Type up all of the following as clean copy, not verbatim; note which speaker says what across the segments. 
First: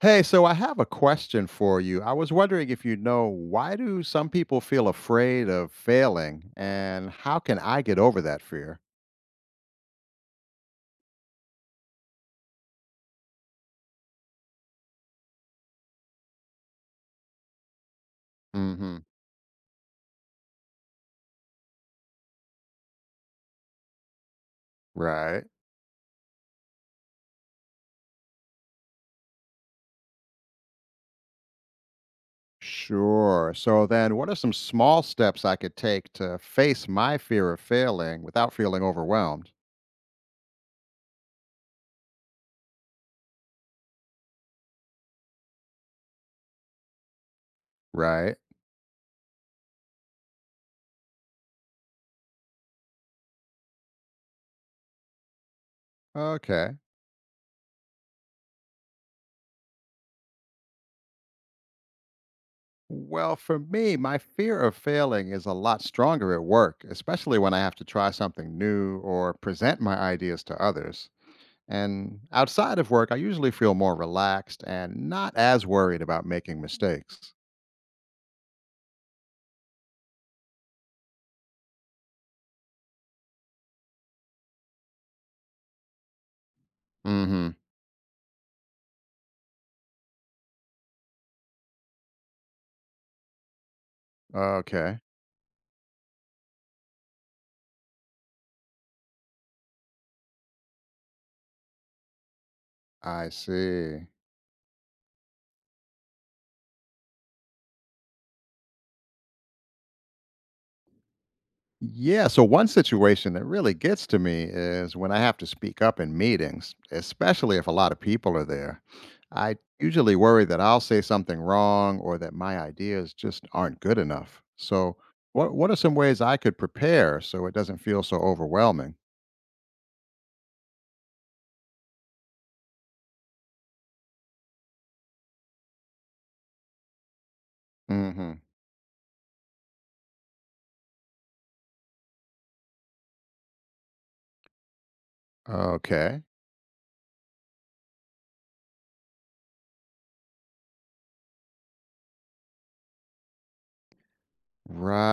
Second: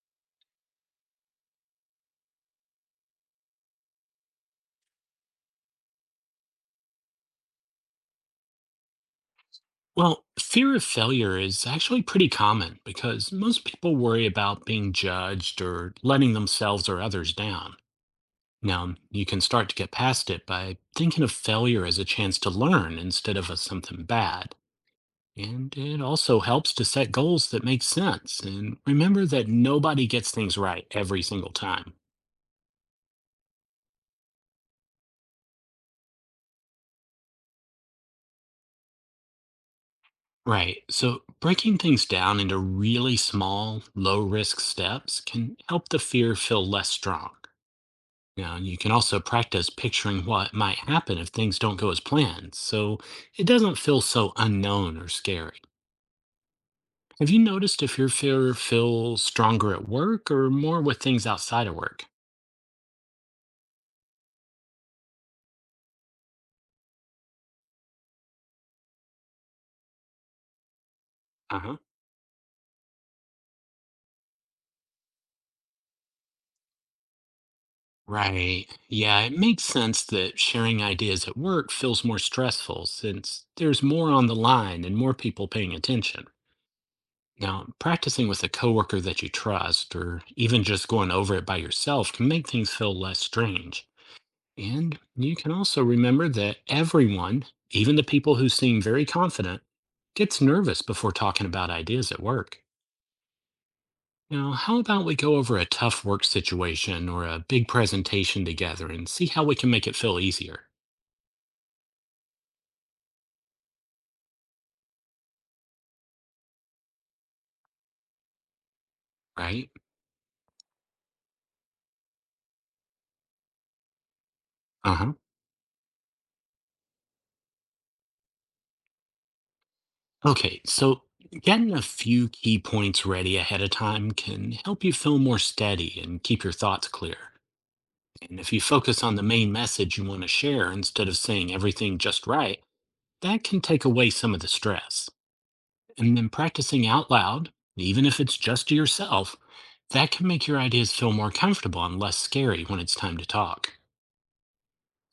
Speaker 1: Hey, so I have a question for you. I was wondering if why do some people feel afraid of failing and how can I get over that fear?
Speaker 2: Well, fear of failure is actually pretty common because most people worry about being judged or letting themselves or others down. Now,
Speaker 1: Mhm.
Speaker 2: you can start to get past it by thinking of failure as a chance to learn instead of as something bad.
Speaker 1: Right.
Speaker 2: And it also helps to set goals that make sense and remember that nobody gets things right every single time.
Speaker 1: Sure. So then what are some small steps I could take to face my fear of failing without feeling overwhelmed?
Speaker 2: Right. So breaking things down into really small, low risk steps can help the fear feel less strong.
Speaker 1: Right.
Speaker 2: Now, you can also practice picturing what might happen if things don't go as planned, so it doesn't feel so unknown or scary.
Speaker 1: Okay.
Speaker 2: Have you noticed if your fear feels stronger at work or more with things outside of work?
Speaker 1: Well, for me, my fear of failing is a lot stronger at work, especially when I have to try something new or present my ideas to others.
Speaker 2: Uh huh.
Speaker 1: And outside of work, I usually feel more relaxed and not as worried about making mistakes.
Speaker 2: Right. Yeah, it makes sense that sharing ideas at work feels more stressful since there's more on the line and more people paying attention.
Speaker 1: Mm
Speaker 2: Now, practicing with a coworker that you trust or even just going over it by yourself can make things feel less strange.
Speaker 1: hmm. Okay,
Speaker 2: And you can also remember that everyone, even the people who seem very confident, gets nervous before talking about ideas at work.
Speaker 1: I see.
Speaker 2: Now, how about we go over a tough work situation or a big presentation together and see how we can make it feel easier,
Speaker 1: Yeah, so one situation that really gets to me is when I have to speak up in meetings, especially if a lot of people are there. I
Speaker 2: right?
Speaker 1: usually worry that I'll say something wrong or that my ideas just aren't good enough.
Speaker 2: Uh
Speaker 1: So,
Speaker 2: huh.
Speaker 1: what are some ways I could prepare so it doesn't feel so overwhelming?
Speaker 2: Okay, so getting a few key points ready ahead of time can help you feel more steady and keep your thoughts clear. And
Speaker 1: Mhm.
Speaker 2: if you focus on the main message you want to share instead of saying everything just right, that can take away some of the stress. And
Speaker 1: Okay.
Speaker 2: then practicing out loud, even if it's just to yourself, that can make your ideas feel more comfortable and less scary when it's time to talk.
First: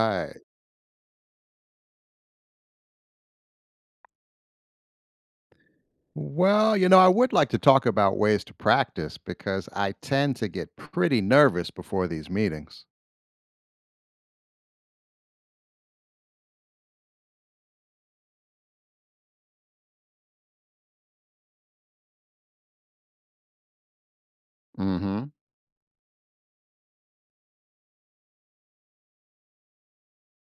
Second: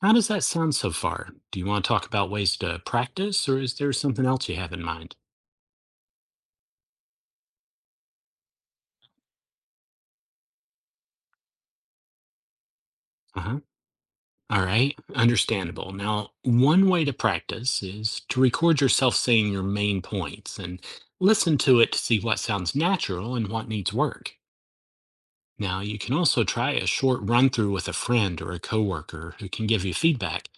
Speaker 2: How does that sound so far? Do you want to talk about ways to practice, or is there something else you have in mind?
Speaker 1: Well, I would like to talk about ways to practice because I tend to get pretty nervous before these meetings.
Speaker 2: Uh huh. All right, understandable. Now, one way to practice is to record yourself saying your main points and listen to it to see what sounds natural and what needs work.
Speaker 1: Mm-hmm.
Speaker 2: Now, you can also try a short run through with a friend or a coworker who can give you feedback,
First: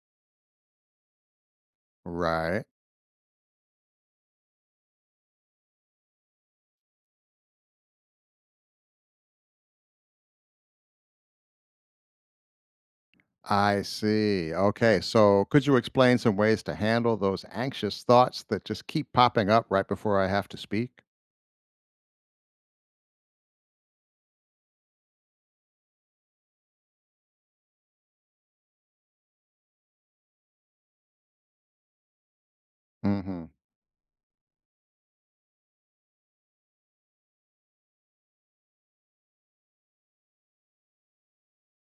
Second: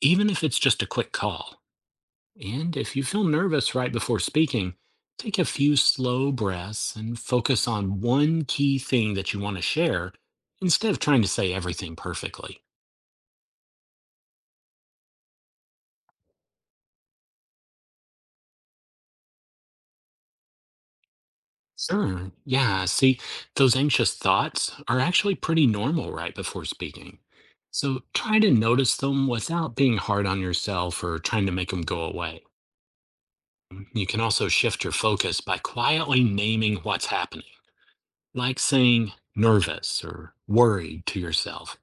Speaker 2: even if it's just a quick call.
Speaker 1: Right.
Speaker 2: And if you feel nervous right before speaking, take a few slow breaths and focus on one key thing that you want to share instead of trying to say everything perfectly.
Speaker 1: I see. Okay. So, could you explain some ways to handle those anxious thoughts that just keep popping up right before I have to speak?
Speaker 2: Sure, yeah, see, those anxious thoughts are actually pretty normal right before speaking. So try to notice them without being hard on yourself or trying to make them go away.
Speaker 1: Mm-hmm.
Speaker 2: You can also shift your focus by quietly naming what's happening, like saying nervous or worried to yourself,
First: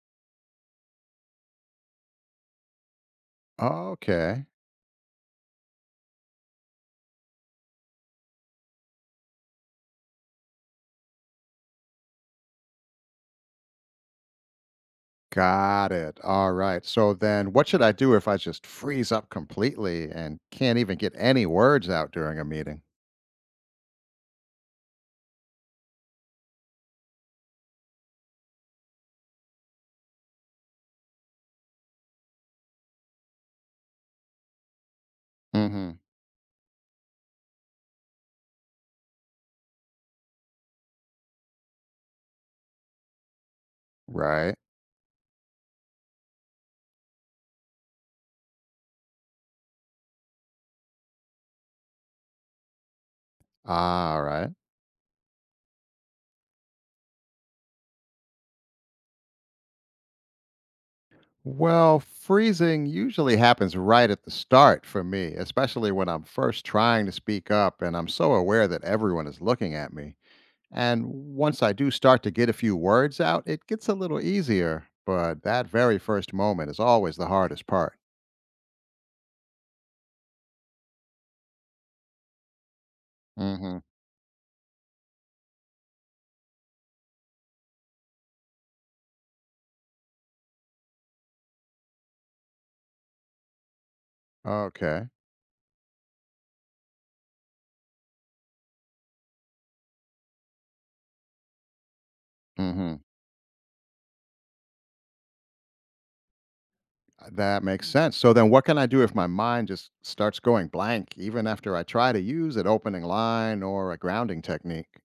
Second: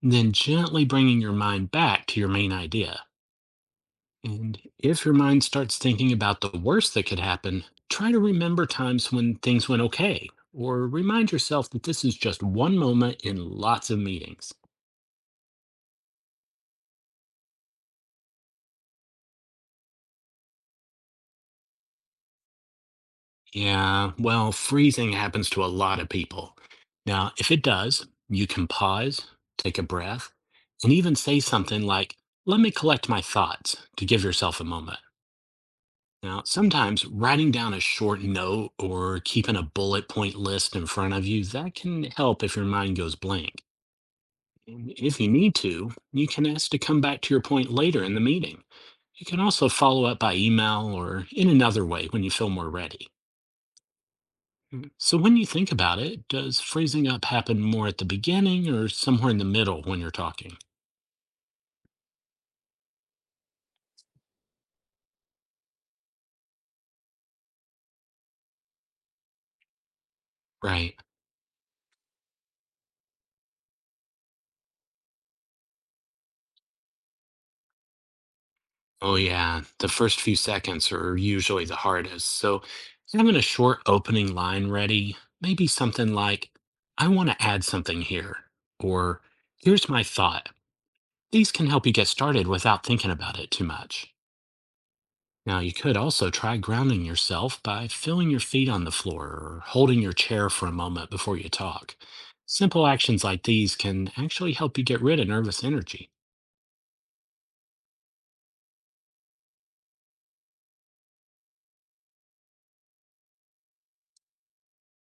Speaker 2: then gently bringing your mind back to your main idea.
Speaker 1: Okay.
Speaker 2: And if your mind starts thinking about the worst that could happen, try to remember times when things went okay, or remind yourself that this is just one moment in lots of meetings.
Speaker 1: Got it. All right. So, then what should I do if I just freeze up completely and can't even get any words out during a meeting?
Speaker 2: Yeah, well, freezing happens to a lot of people. Now, if it does, you can pause, take a breath, and even say something like, "Let me collect my thoughts," to give yourself a moment.
Speaker 1: Mm-hmm.
Speaker 2: Now, sometimes writing down a short note or keeping a bullet point list in front of you, that can help if your mind goes blank.
Speaker 1: Right.
Speaker 2: And if you need to, you can ask to come back to your point later in the meeting. You can also follow up by email or in another way when you feel more ready.
Speaker 1: All right.
Speaker 2: Mm. So when you think about it, does phrasing up happen more at the beginning or somewhere in the middle when you're talking?
Speaker 1: Well, freezing usually happens right at the start for me, especially when I'm first trying to speak up and I'm so aware that everyone is looking at me.
Speaker 2: Right.
Speaker 1: And once I do start to get a few words out, it gets a little easier, but that very first moment is always the hardest part.
Speaker 2: Oh, yeah. The first few seconds are usually the hardest. So having a
Speaker 1: Hmm.
Speaker 2: short opening line ready, maybe something like, "I want to add something here," or "here's my thought." These can help you get started without thinking about it too much.
Speaker 1: Okay.
Speaker 2: Now, you could also try grounding yourself by filling your feet on the floor or holding your chair for a moment before you talk. Simple
Speaker 1: Hmm.
Speaker 2: actions like these can actually help you get rid of nervous energy.
Speaker 1: That makes sense. So then what can I do if my mind just starts going blank, even after I try to use an opening line or a grounding technique?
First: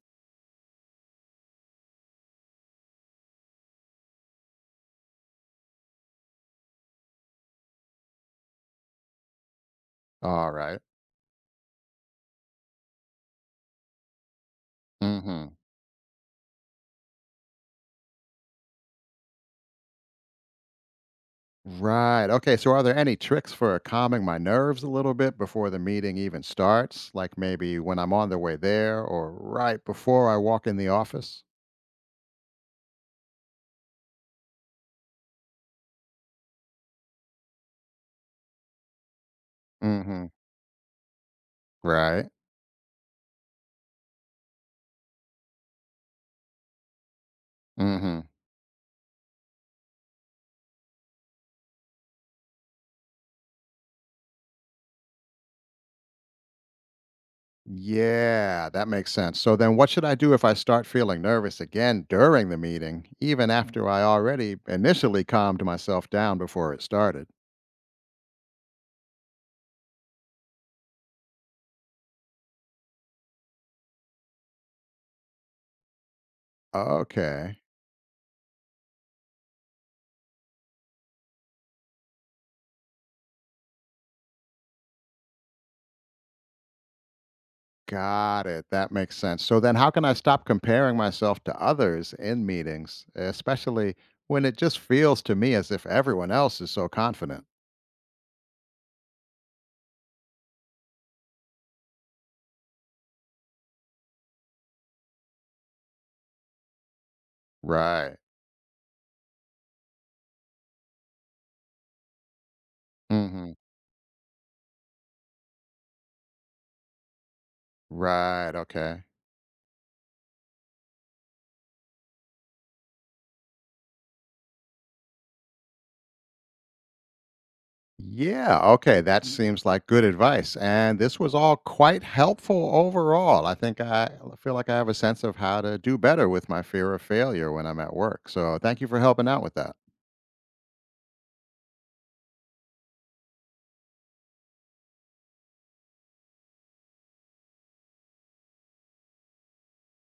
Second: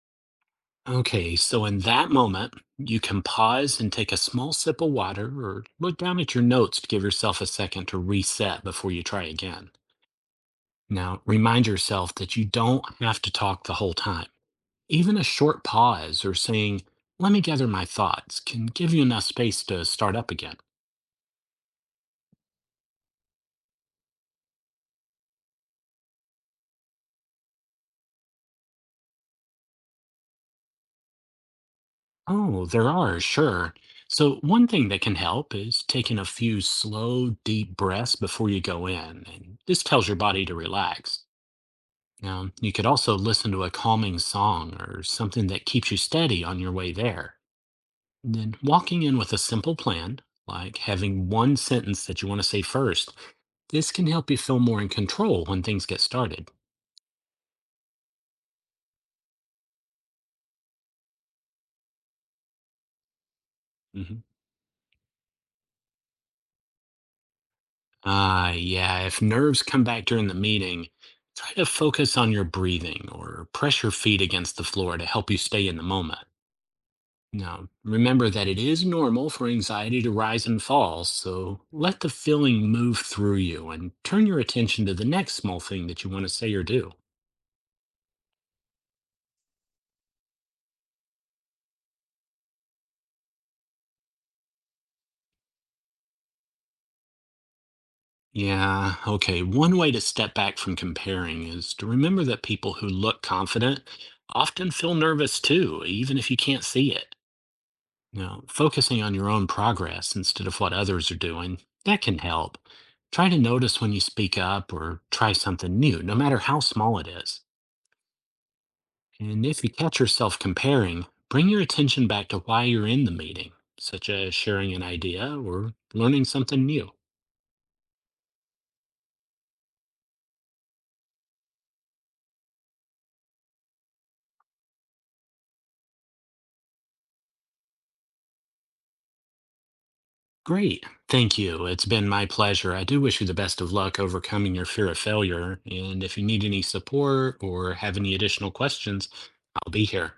Speaker 2: Okay, so in that moment, you can pause and take a small sip of water or look down at your notes to give yourself a second to reset before you try again.
Speaker 1: All right.
Speaker 2: Now, remind yourself that you don't have to talk the whole time. Even a short pause or saying, "let me gather my thoughts," can give you enough space to start up again.
Speaker 1: Right. Okay. So, are there any tricks for calming my nerves a little bit before the meeting even starts? Like maybe when I'm on the way there or right before I walk in the office?
Speaker 2: Oh, there are, sure. So, one thing that can help is taking a few slow, deep breaths before you go in, and this
Speaker 1: Mm
Speaker 2: tells your
Speaker 1: hmm.
Speaker 2: body to relax.
Speaker 1: Right.
Speaker 2: Now, you could also listen to a calming song or something that keeps you steady on your way there.
Speaker 1: Mm hmm.
Speaker 2: And then, walking in with a simple plan, like having one sentence that you want to say first, this can help you feel more in control when things get started.
Speaker 1: Yeah, that makes sense. So, then what should I do if I start feeling nervous again during the meeting, even after I
Speaker 2: Mm-hmm.
Speaker 1: already initially calmed myself down before it started?
Speaker 2: Yeah, if nerves come back during the meeting, try to focus on your breathing or press your feet against the floor to help you stay in the moment.
Speaker 1: Okay.
Speaker 2: Now, remember that it is normal for anxiety to rise and fall, so let the feeling move through you and turn your attention to the next small thing that you want to say or do.
Speaker 1: Got it. That makes sense. So then how can I stop comparing myself to others in meetings, especially when it just feels to me as if everyone else is so confident?
Speaker 2: Yeah, okay. One way to step back from comparing is to remember that people who look confident often feel nervous too, even if you can't see it.
Speaker 1: Right.
Speaker 2: Now, focusing on your own progress instead of what others are doing, that can help. Try to
Speaker 1: Mhm.
Speaker 2: notice when you speak up or try something new, no matter how small it is.
Speaker 1: Right. Okay.
Speaker 2: And if you catch yourself comparing, bring your attention back to why you're in the meeting, such as sharing an idea or learning something new.
Speaker 1: Yeah, okay. That seems like good advice. And this was all quite helpful overall. I think I feel like I have a sense of how to do better with my fear of failure when I'm at work. So thank you for helping out with that.
Speaker 2: Great. Thank you. It's been my pleasure. I do wish you the best of luck overcoming your fear of failure. And if you need any support or have any additional questions, I'll be here.